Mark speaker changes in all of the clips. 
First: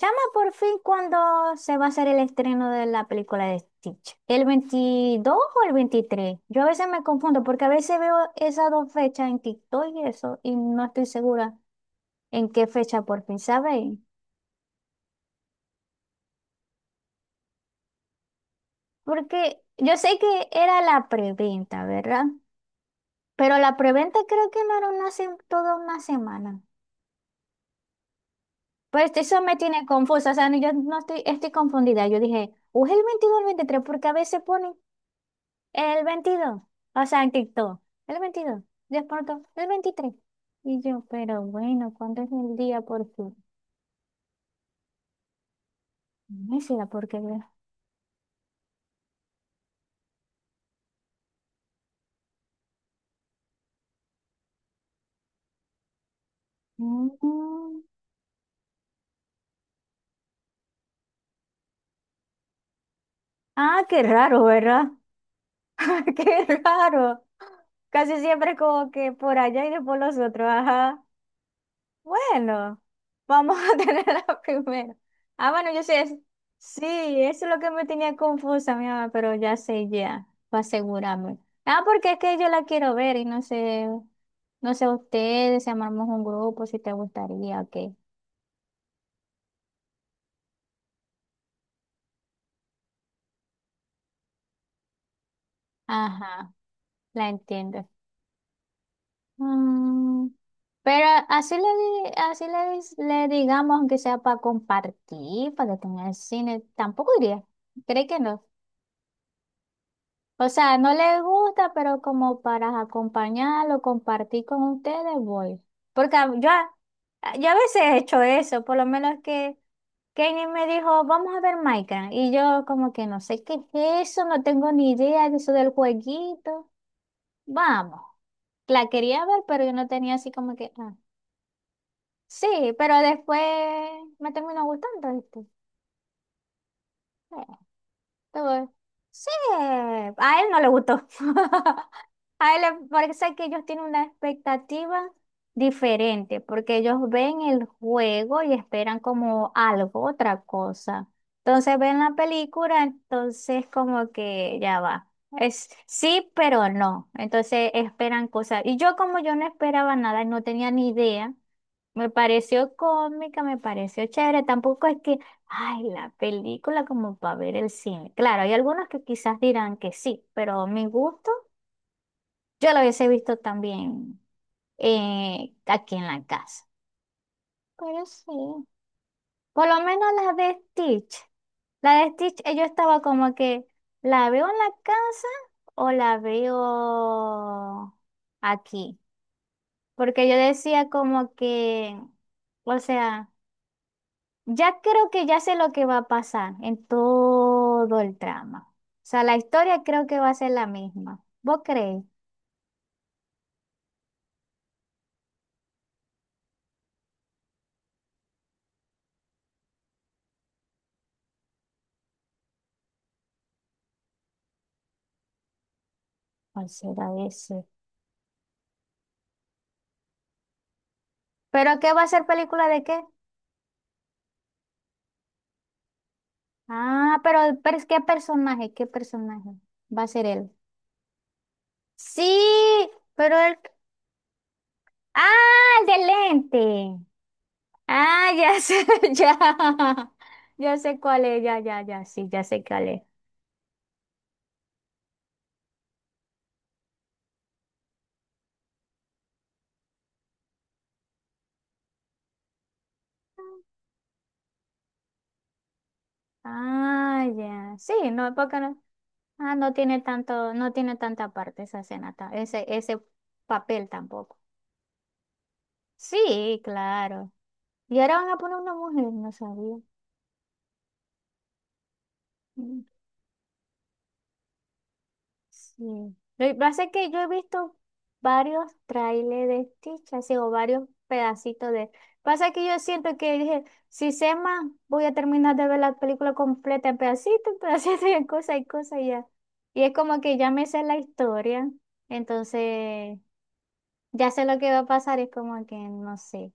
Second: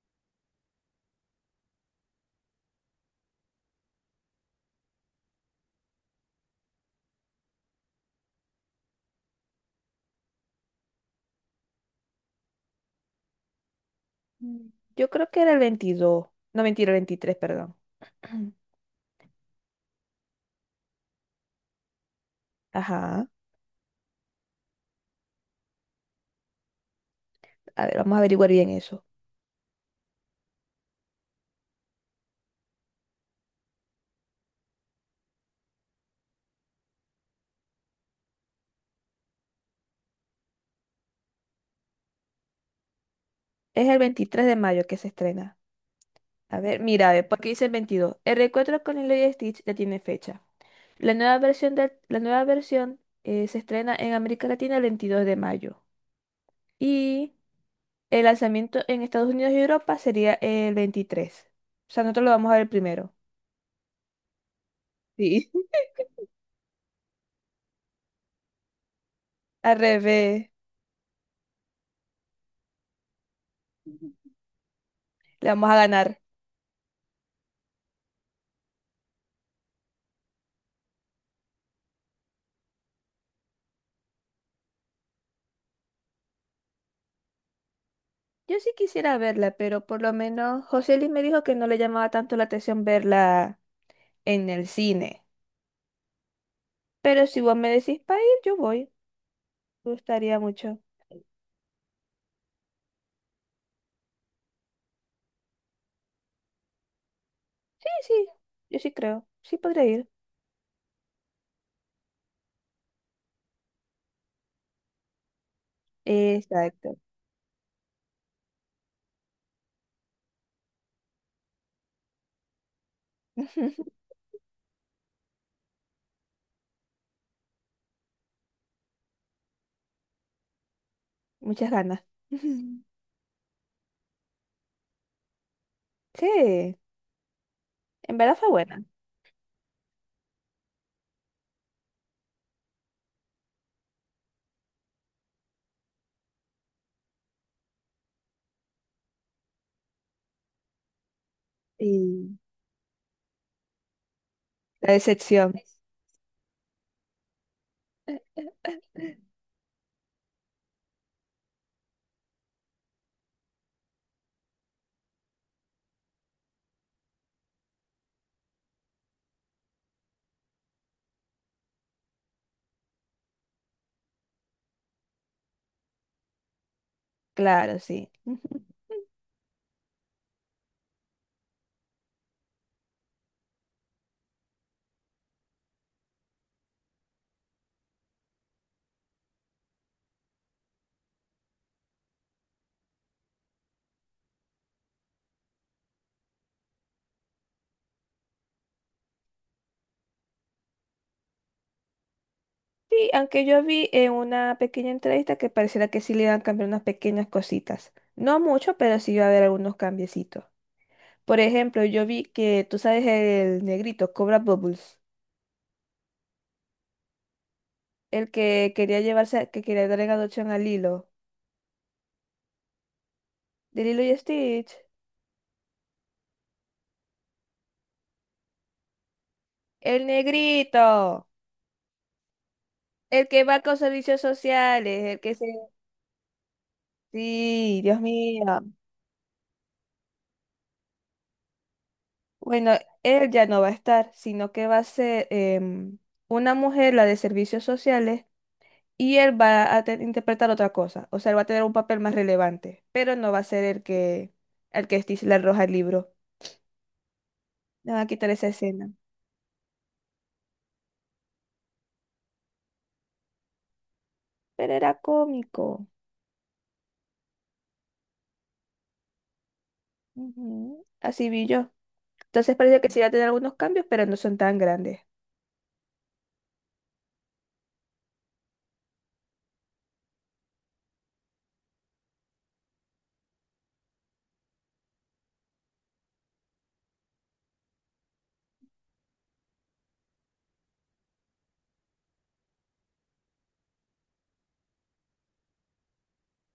Speaker 1: Chama, por fin, ¿cuándo se va a hacer el estreno de la película de Stitch? ¿El 22 o el 23? Yo a veces me confundo porque a veces veo esas dos fechas en TikTok y eso, y no estoy segura en qué fecha por fin, ¿sabéis?
Speaker 2: Mm, yo creo que era el 22. No, mentira, el 23, perdón.
Speaker 1: Porque yo sé que era la preventa, ¿verdad?
Speaker 2: Ajá.
Speaker 1: Pero la preventa creo que no era toda una semana.
Speaker 2: A ver, vamos a averiguar bien eso.
Speaker 1: Pues eso me tiene confusa, o sea, yo no estoy confundida. Yo dije, ¿o es el 22 o el 23? Porque a veces ponen el 22, o sea, en TikTok, el 22, de pronto, el 23. Y yo, pero bueno, ¿cuándo es el día por fin?
Speaker 2: Es el 23 de mayo que se estrena. A
Speaker 1: No sé
Speaker 2: ver,
Speaker 1: la
Speaker 2: mira, a ver, ¿por
Speaker 1: porquería.
Speaker 2: qué dice el 22? El reencuentro con Lilo y Stitch ya tiene fecha. La nueva versión, la nueva versión se estrena en América Latina el 22 de mayo. Y
Speaker 1: Mm.
Speaker 2: el lanzamiento en Estados Unidos y Europa sería el 23. O sea, nosotros lo vamos a ver primero.
Speaker 1: Ah, qué raro, ¿verdad?
Speaker 2: Sí.
Speaker 1: Qué raro. Casi siempre como que por allá y
Speaker 2: Al
Speaker 1: después los otros.
Speaker 2: revés,
Speaker 1: Ajá. Bueno, vamos a tener la primera.
Speaker 2: le
Speaker 1: Ah,
Speaker 2: vamos
Speaker 1: bueno,
Speaker 2: a
Speaker 1: yo sé.
Speaker 2: ganar.
Speaker 1: Sí, eso es lo que me tenía confusa, mi mamá, pero ya sé ya, para asegurarme. Ah, porque es que yo la quiero ver y no sé. No sé, ustedes, si armamos un grupo, si te gustaría, ok.
Speaker 2: Yo sí quisiera verla, pero por lo menos José Luis me dijo que no le llamaba tanto la atención verla en el cine.
Speaker 1: Ajá,
Speaker 2: Pero
Speaker 1: la
Speaker 2: si vos me
Speaker 1: entiendo.
Speaker 2: decís para ir, yo voy. Me
Speaker 1: Mm,
Speaker 2: gustaría mucho.
Speaker 1: pero así le, di- así le, dis- le digamos, aunque sea para compartir, para que tenga el cine, tampoco iría.
Speaker 2: Sí,
Speaker 1: ¿Cree que
Speaker 2: sí,
Speaker 1: no?
Speaker 2: yo sí creo. Sí podría ir.
Speaker 1: O sea, no le gusta, pero como para acompañarlo, compartir con ustedes, voy. Porque
Speaker 2: Exacto.
Speaker 1: yo a veces he hecho eso, por lo menos que Kenny me dijo, vamos a ver Minecraft. Y yo como que no sé qué es eso, no tengo ni idea de eso del jueguito. Vamos. La quería ver, pero yo no tenía así como que... ah.
Speaker 2: Muchas ganas.
Speaker 1: Sí, pero después me terminó gustando, ¿viste?
Speaker 2: Sí, en verdad fue
Speaker 1: Todo bien.
Speaker 2: buena.
Speaker 1: Sí, a él no le gustó. A él le parece que ellos tienen una expectativa diferente, porque ellos ven el juego y esperan como algo, otra cosa. Entonces ven la
Speaker 2: Sí,
Speaker 1: película, entonces como que ya
Speaker 2: la
Speaker 1: va.
Speaker 2: decepción.
Speaker 1: Es sí, pero no. Entonces esperan cosas. Y yo, como yo no esperaba nada, no tenía ni idea. Me pareció cómica, me pareció chévere. Tampoco es que... Ay, la película como para ver el cine. Claro, hay algunos que quizás dirán que sí, pero mi gusto, yo la hubiese visto también aquí en la casa.
Speaker 2: Claro,
Speaker 1: Pero
Speaker 2: sí.
Speaker 1: sí. Por lo menos la de Stitch. La de Stitch, yo estaba como que, ¿la veo en la casa o la veo aquí? Porque yo decía como que, o sea... Ya creo que ya sé lo que va a pasar en todo el trama. O sea, la historia creo que va a ser la misma. ¿Vos creéis?
Speaker 2: Sí, aunque yo vi en una pequeña entrevista que pareciera que sí le iban a cambiar unas pequeñas cositas. No mucho, pero sí iba a haber algunos cambiecitos. Por ejemplo, yo vi que, tú sabes, el negrito, Cobra Bubbles,
Speaker 1: ¿Cuál será ese?
Speaker 2: el que quería llevarse, que quería dar en adopción a Lilo,
Speaker 1: ¿Pero qué va a ser película de qué?
Speaker 2: de Lilo y Stitch.
Speaker 1: Ah, ¿qué personaje? ¿Qué personaje? Va
Speaker 2: El
Speaker 1: a ser él.
Speaker 2: negrito,
Speaker 1: Sí,
Speaker 2: el
Speaker 1: pero
Speaker 2: que
Speaker 1: él...
Speaker 2: va con servicios sociales, el que se...
Speaker 1: Ah, el de lente.
Speaker 2: Sí, Dios
Speaker 1: Ah, ya
Speaker 2: mío.
Speaker 1: sé, ya. Ya sé cuál es, ya, ya, ya, sí, ya sé
Speaker 2: Bueno,
Speaker 1: cuál es.
Speaker 2: él ya no va a estar, sino que va a ser una mujer, la de servicios sociales, y él va a interpretar otra cosa, o sea, él va a tener un papel más relevante, pero no va a ser el que Stitch le arroja el libro.
Speaker 1: Ah, ya.
Speaker 2: Le
Speaker 1: Sí,
Speaker 2: van a quitar
Speaker 1: no,
Speaker 2: esa
Speaker 1: porque no.
Speaker 2: escena.
Speaker 1: Ah, no tiene tanto, no tiene tanta parte esa escena, ese papel tampoco.
Speaker 2: Pero era cómico.
Speaker 1: Sí, claro. Y ahora van a poner una mujer, no sabía.
Speaker 2: Ujú. Así vi yo. Entonces parece
Speaker 1: Mm.
Speaker 2: que sí va a tener algunos cambios, pero no son tan grandes.
Speaker 1: Sí. Lo que pasa es que yo he visto varios trailers de Stitch, así, o varios pedacitos de. Pasa que yo siento que dije, si sé más, voy a terminar de ver la película completa en pedacitos, y en cosas y cosas y ya. Y es como que ya me sé la historia, entonces. Ya sé lo que va a pasar, es como que no sé.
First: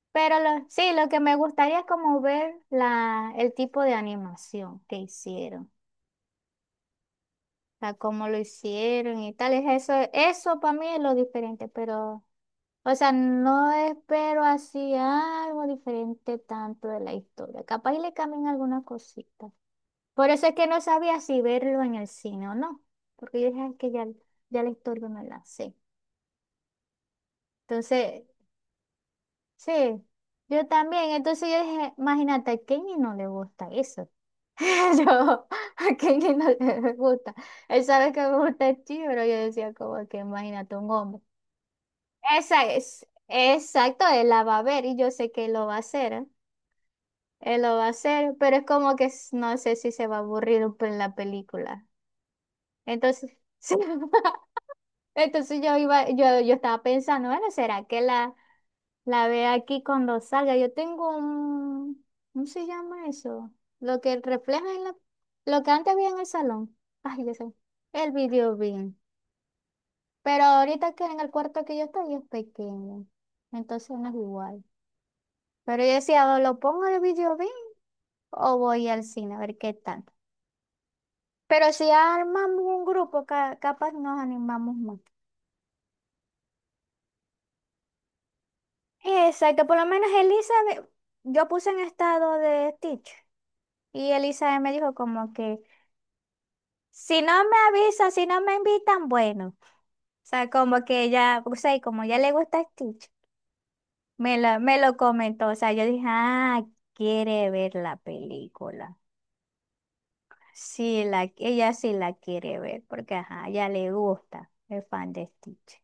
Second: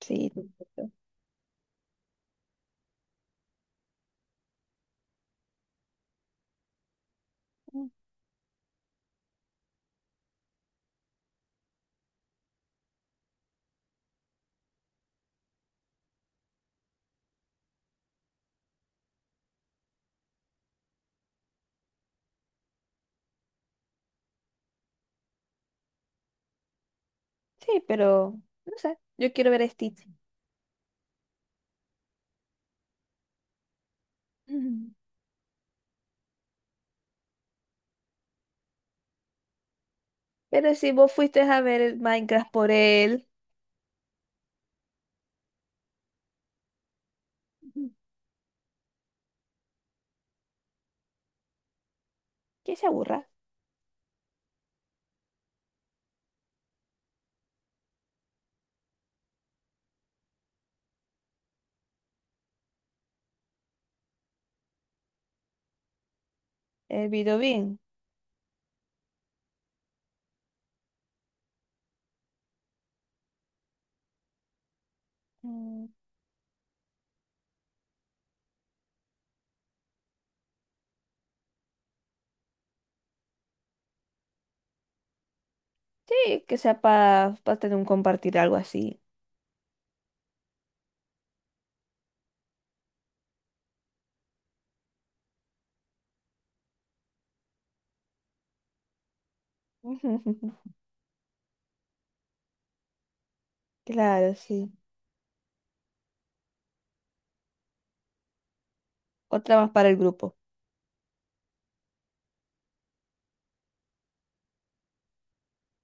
Speaker 2: Sí, perfecto.
Speaker 1: Sí, lo que me gustaría es como ver el tipo de animación que hicieron, o
Speaker 2: Mm,
Speaker 1: sea, cómo lo hicieron y tal. Es eso, eso para mí es lo diferente, pero, o sea, no espero así algo diferente tanto de la historia. Capaz y le cambien alguna cosita. Por eso es que no sabía si verlo en el cine o no, porque yo dije "Ay, que ya, ya la historia me la sé".
Speaker 2: sí,
Speaker 1: Entonces,
Speaker 2: pero no sé, yo quiero ver a
Speaker 1: sí,
Speaker 2: Stitch.
Speaker 1: yo también. Entonces yo dije, imagínate, a Kenny no le gusta eso.
Speaker 2: Ujú.
Speaker 1: Yo, a Kenny no le gusta. Él sabe que me gusta el chi, pero yo decía como que
Speaker 2: Pero
Speaker 1: imagínate un
Speaker 2: si vos
Speaker 1: hombre.
Speaker 2: fuiste a ver el Minecraft
Speaker 1: Esa
Speaker 2: por
Speaker 1: es,
Speaker 2: él.
Speaker 1: exacto, él la va a ver y yo sé que él lo va a hacer, ¿eh? Él lo va a
Speaker 2: Ujú,
Speaker 1: hacer, pero es como que no sé si se va a aburrir en la película.
Speaker 2: que se aburra.
Speaker 1: Entonces, sí. Entonces yo iba, yo estaba pensando, bueno, ¿será que la... La ve aquí cuando salga. Yo tengo un, ¿cómo se llama eso? Lo que refleja en lo que antes había en el salón.
Speaker 2: El
Speaker 1: Ay, ya
Speaker 2: video
Speaker 1: sé.
Speaker 2: bien.
Speaker 1: El video bien. Pero ahorita que en el cuarto que yo estoy es pequeño. Entonces no es igual. Pero
Speaker 2: Mm,
Speaker 1: yo decía, ¿o lo pongo en el video bien o voy al cine a ver qué tal? Pero si armamos un grupo, capaz nos animamos más.
Speaker 2: sí, que sea para tener un compartir algo así.
Speaker 1: Exacto, por lo menos Elizabeth, yo puse en estado de Stitch y Elizabeth me dijo como que si no me avisan, si no me invitan, bueno. O sea, como que ella, o sea, y como ya le gusta Stitch,
Speaker 2: Claro,
Speaker 1: me lo,
Speaker 2: sí.
Speaker 1: me lo comentó. O sea, yo dije, ah, quiere ver la película.
Speaker 2: Otra más para el grupo.
Speaker 1: Sí, la, ella sí la quiere ver, porque ajá, ya le gusta, es fan de Stitch.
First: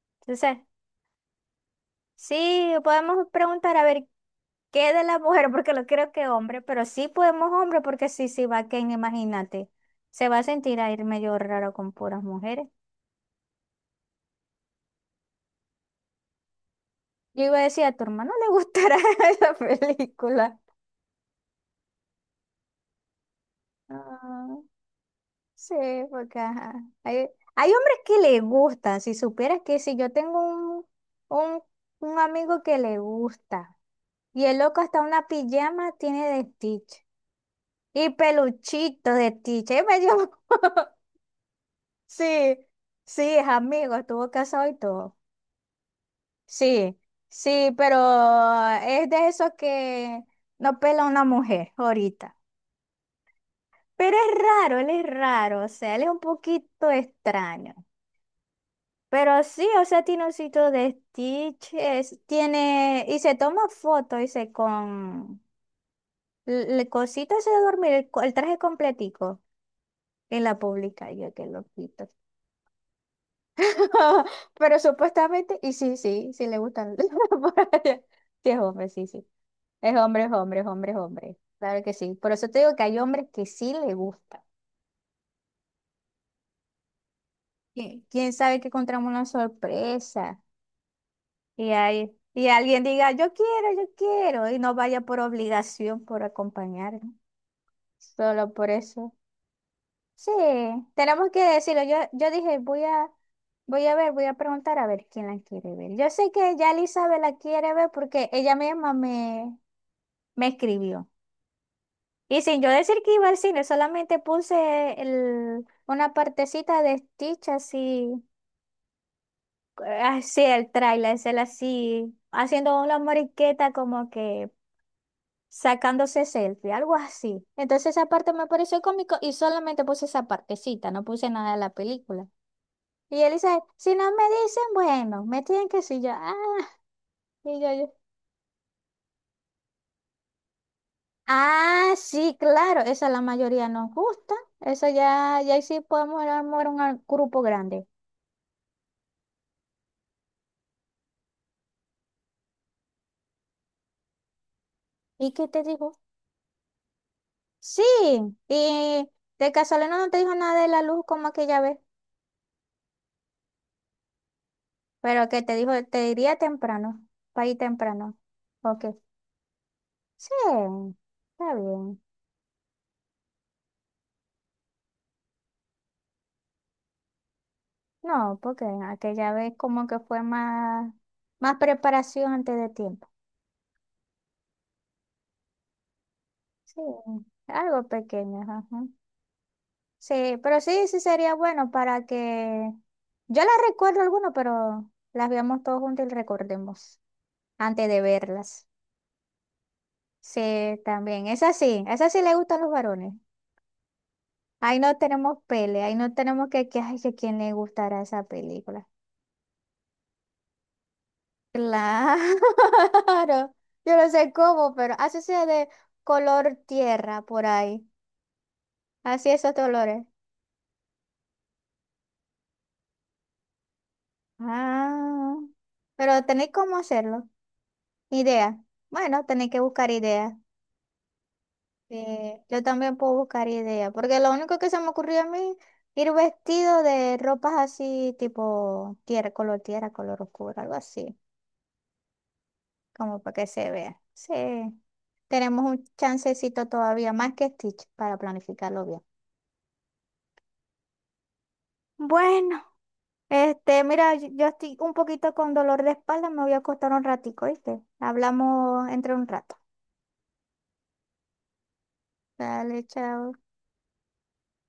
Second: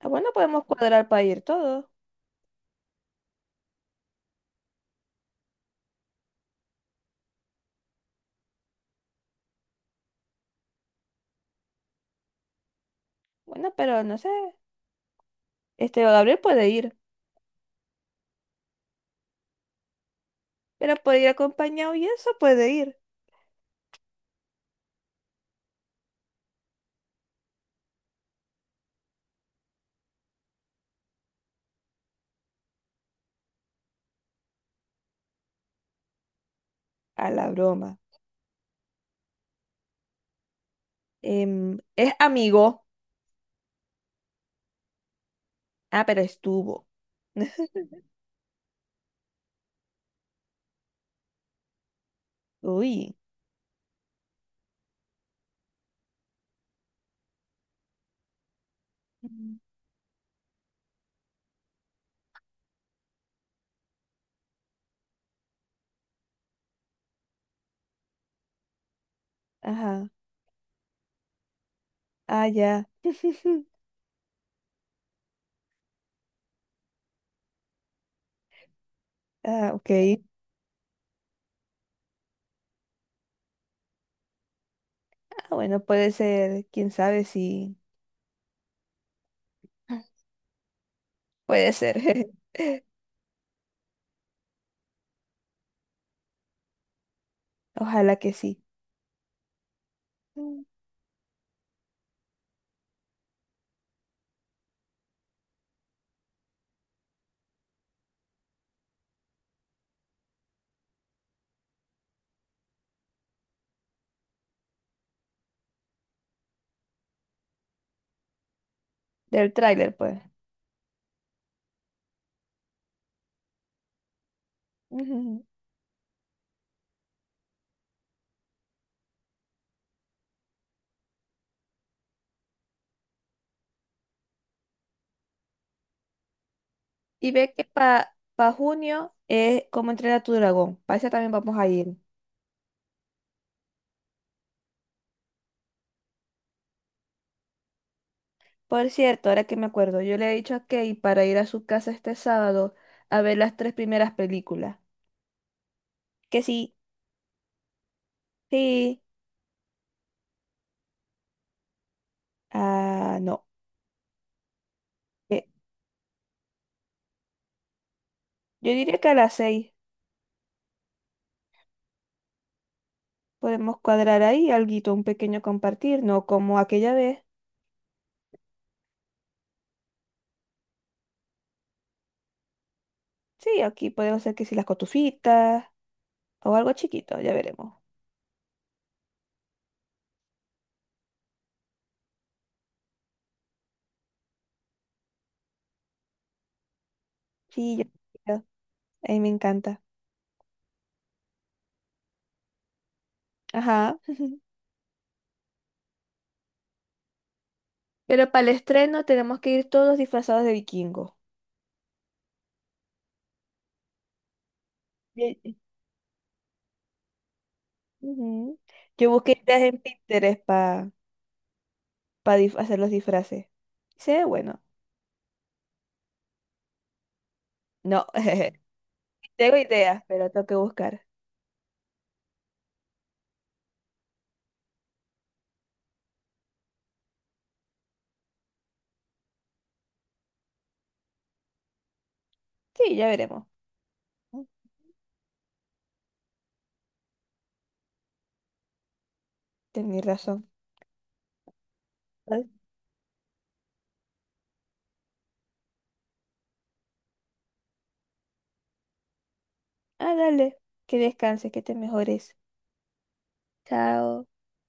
Speaker 2: Ah, bueno,
Speaker 1: Entonces,
Speaker 2: podemos cuadrar para ir todos.
Speaker 1: sí, podemos preguntar a ver qué de la mujer, porque no creo que hombre, pero sí podemos hombre, porque sí, sí va Ken, imagínate. Se va a sentir a ir medio raro con puras mujeres.
Speaker 2: Bueno, pero no sé. Este Gabriel puede ir,
Speaker 1: Yo iba a decir, a tu hermano le gustará esa película.
Speaker 2: pero puede ir acompañado y eso puede ir.
Speaker 1: Ah, sí, porque ajá, Hay, hay hombres que le gustan. Si supieras que si yo tengo un, un amigo que le gusta. Y el loco hasta una pijama tiene de Stitch.
Speaker 2: A la broma.
Speaker 1: Y peluchito de Stitch. Ahí me dio...
Speaker 2: Em, es
Speaker 1: Sí,
Speaker 2: amigo.
Speaker 1: sí, es amigo, estuvo casado y todo.
Speaker 2: Ah, pero estuvo.
Speaker 1: Sí, sí, pero es de esos que no pela una mujer ahorita.
Speaker 2: Uy.
Speaker 1: Pero es raro, él es raro, o sea, él es un poquito extraño. Pero
Speaker 2: Mm.
Speaker 1: sí, o sea, tiene un sitio de stitches, tiene, y se toma fotos, dice, con el cosito ese de dormir, el traje completico,
Speaker 2: Ajá.
Speaker 1: en la pública yo qué loquito.
Speaker 2: Ah, ya.
Speaker 1: Pero supuestamente, y sí, sí, sí le gustan por allá. Sí, es hombre, sí, sí.
Speaker 2: Ah, ok.
Speaker 1: Es hombre, es hombre, es hombre, es hombre. Claro que sí. Por eso te digo que hay hombres que sí le gusta.
Speaker 2: Ah, bueno, puede ser. Quién sabe si.
Speaker 1: ¿Quién sabe que encontramos una sorpresa?
Speaker 2: Puede
Speaker 1: Y,
Speaker 2: ser.
Speaker 1: ahí- y alguien diga, yo quiero, y no vaya por obligación, por acompañar, ¿no?
Speaker 2: Ojalá que
Speaker 1: Solo
Speaker 2: sí.
Speaker 1: por eso. Sí,
Speaker 2: Mm.
Speaker 1: tenemos que decirlo. Yo dije, voy a ver, voy a preguntar a ver quién la quiere ver. Yo sé que ya Elizabeth la quiere ver porque ella misma me escribió. Y sin yo decir que iba al cine, solamente puse una partecita de Stitch así,
Speaker 2: Del tráiler, pues.
Speaker 1: así el tráiler, es él así, haciendo una moriqueta como que sacándose selfie, algo así. Entonces esa parte me pareció cómico y solamente puse esa partecita, no puse nada de la película. Y él dice, si no me dicen, bueno, me tienen que decir yo, ah,
Speaker 2: Y ve
Speaker 1: y
Speaker 2: que
Speaker 1: yo, yo,
Speaker 2: para junio es como entrenar a tu dragón. Para esa también vamos a
Speaker 1: ah,
Speaker 2: ir.
Speaker 1: sí, claro, esa la mayoría nos gusta, eso ya, ya ahí sí podemos armar un grupo grande.
Speaker 2: Por cierto, ahora que me acuerdo, yo le he dicho a Kay para ir a su casa este sábado a ver las tres primeras películas.
Speaker 1: ¿Y qué te dijo?
Speaker 2: Que sí,
Speaker 1: Sí,
Speaker 2: sí,
Speaker 1: y de casualidad no te dijo nada de la luz como aquella vez,
Speaker 2: ah, no.
Speaker 1: pero que
Speaker 2: Eh,
Speaker 1: te dijo, te diría temprano, para ir temprano.
Speaker 2: yo
Speaker 1: Ok,
Speaker 2: diría que a las 6
Speaker 1: sí, está bien.
Speaker 2: podemos cuadrar ahí alguito, un pequeño compartir, no como aquella vez.
Speaker 1: No, porque aquella vez como que fue más preparación antes de tiempo.
Speaker 2: Sí, aquí podemos hacer que si las cotufitas o algo
Speaker 1: Sí,
Speaker 2: chiquito, ya veremos.
Speaker 1: algo pequeño, ajá. Sí, pero sí, sí sería bueno para que... Yo las recuerdo algunas, pero las veamos todos juntos y recordemos
Speaker 2: Sí,
Speaker 1: antes de
Speaker 2: yo.
Speaker 1: verlas.
Speaker 2: A mí me encanta.
Speaker 1: Sí, también. Esa sí le gustan los varones.
Speaker 2: Ajá.
Speaker 1: Ahí no tenemos pele, ahí no tenemos que ay, que quién le gustará esa
Speaker 2: Pero para el
Speaker 1: película.
Speaker 2: estreno tenemos que ir todos disfrazados de vikingo.
Speaker 1: Claro, yo no sé cómo, pero así sea
Speaker 2: Ye-
Speaker 1: de color tierra por ahí.
Speaker 2: ujú. Yo
Speaker 1: Así
Speaker 2: busqué
Speaker 1: esos
Speaker 2: ideas en
Speaker 1: colores.
Speaker 2: Pinterest para hacer los disfraces. Se ve bueno.
Speaker 1: Ah, pero tenéis cómo hacerlo.
Speaker 2: No,
Speaker 1: Idea. Bueno, tenéis
Speaker 2: tengo
Speaker 1: que buscar
Speaker 2: ideas, pero
Speaker 1: ideas.
Speaker 2: tengo que buscar.
Speaker 1: Yo también puedo buscar ideas, porque lo único que se me ocurrió a mí, ir vestido de ropas así, tipo tierra, color oscuro, algo así,
Speaker 2: Sí, ya
Speaker 1: como para
Speaker 2: veremos.
Speaker 1: que se vea. Sí, tenemos un chancecito todavía, más que Stitch, para planificarlo bien.
Speaker 2: Tenés razón.
Speaker 1: Bueno. Este, mira, yo estoy un poquito con dolor de espalda, me voy a acostar un ratico, ¿viste? Hablamos entre un rato.
Speaker 2: Ah, dale. Que descanses, que te mejores.
Speaker 1: Dale, chao.
Speaker 2: Chao.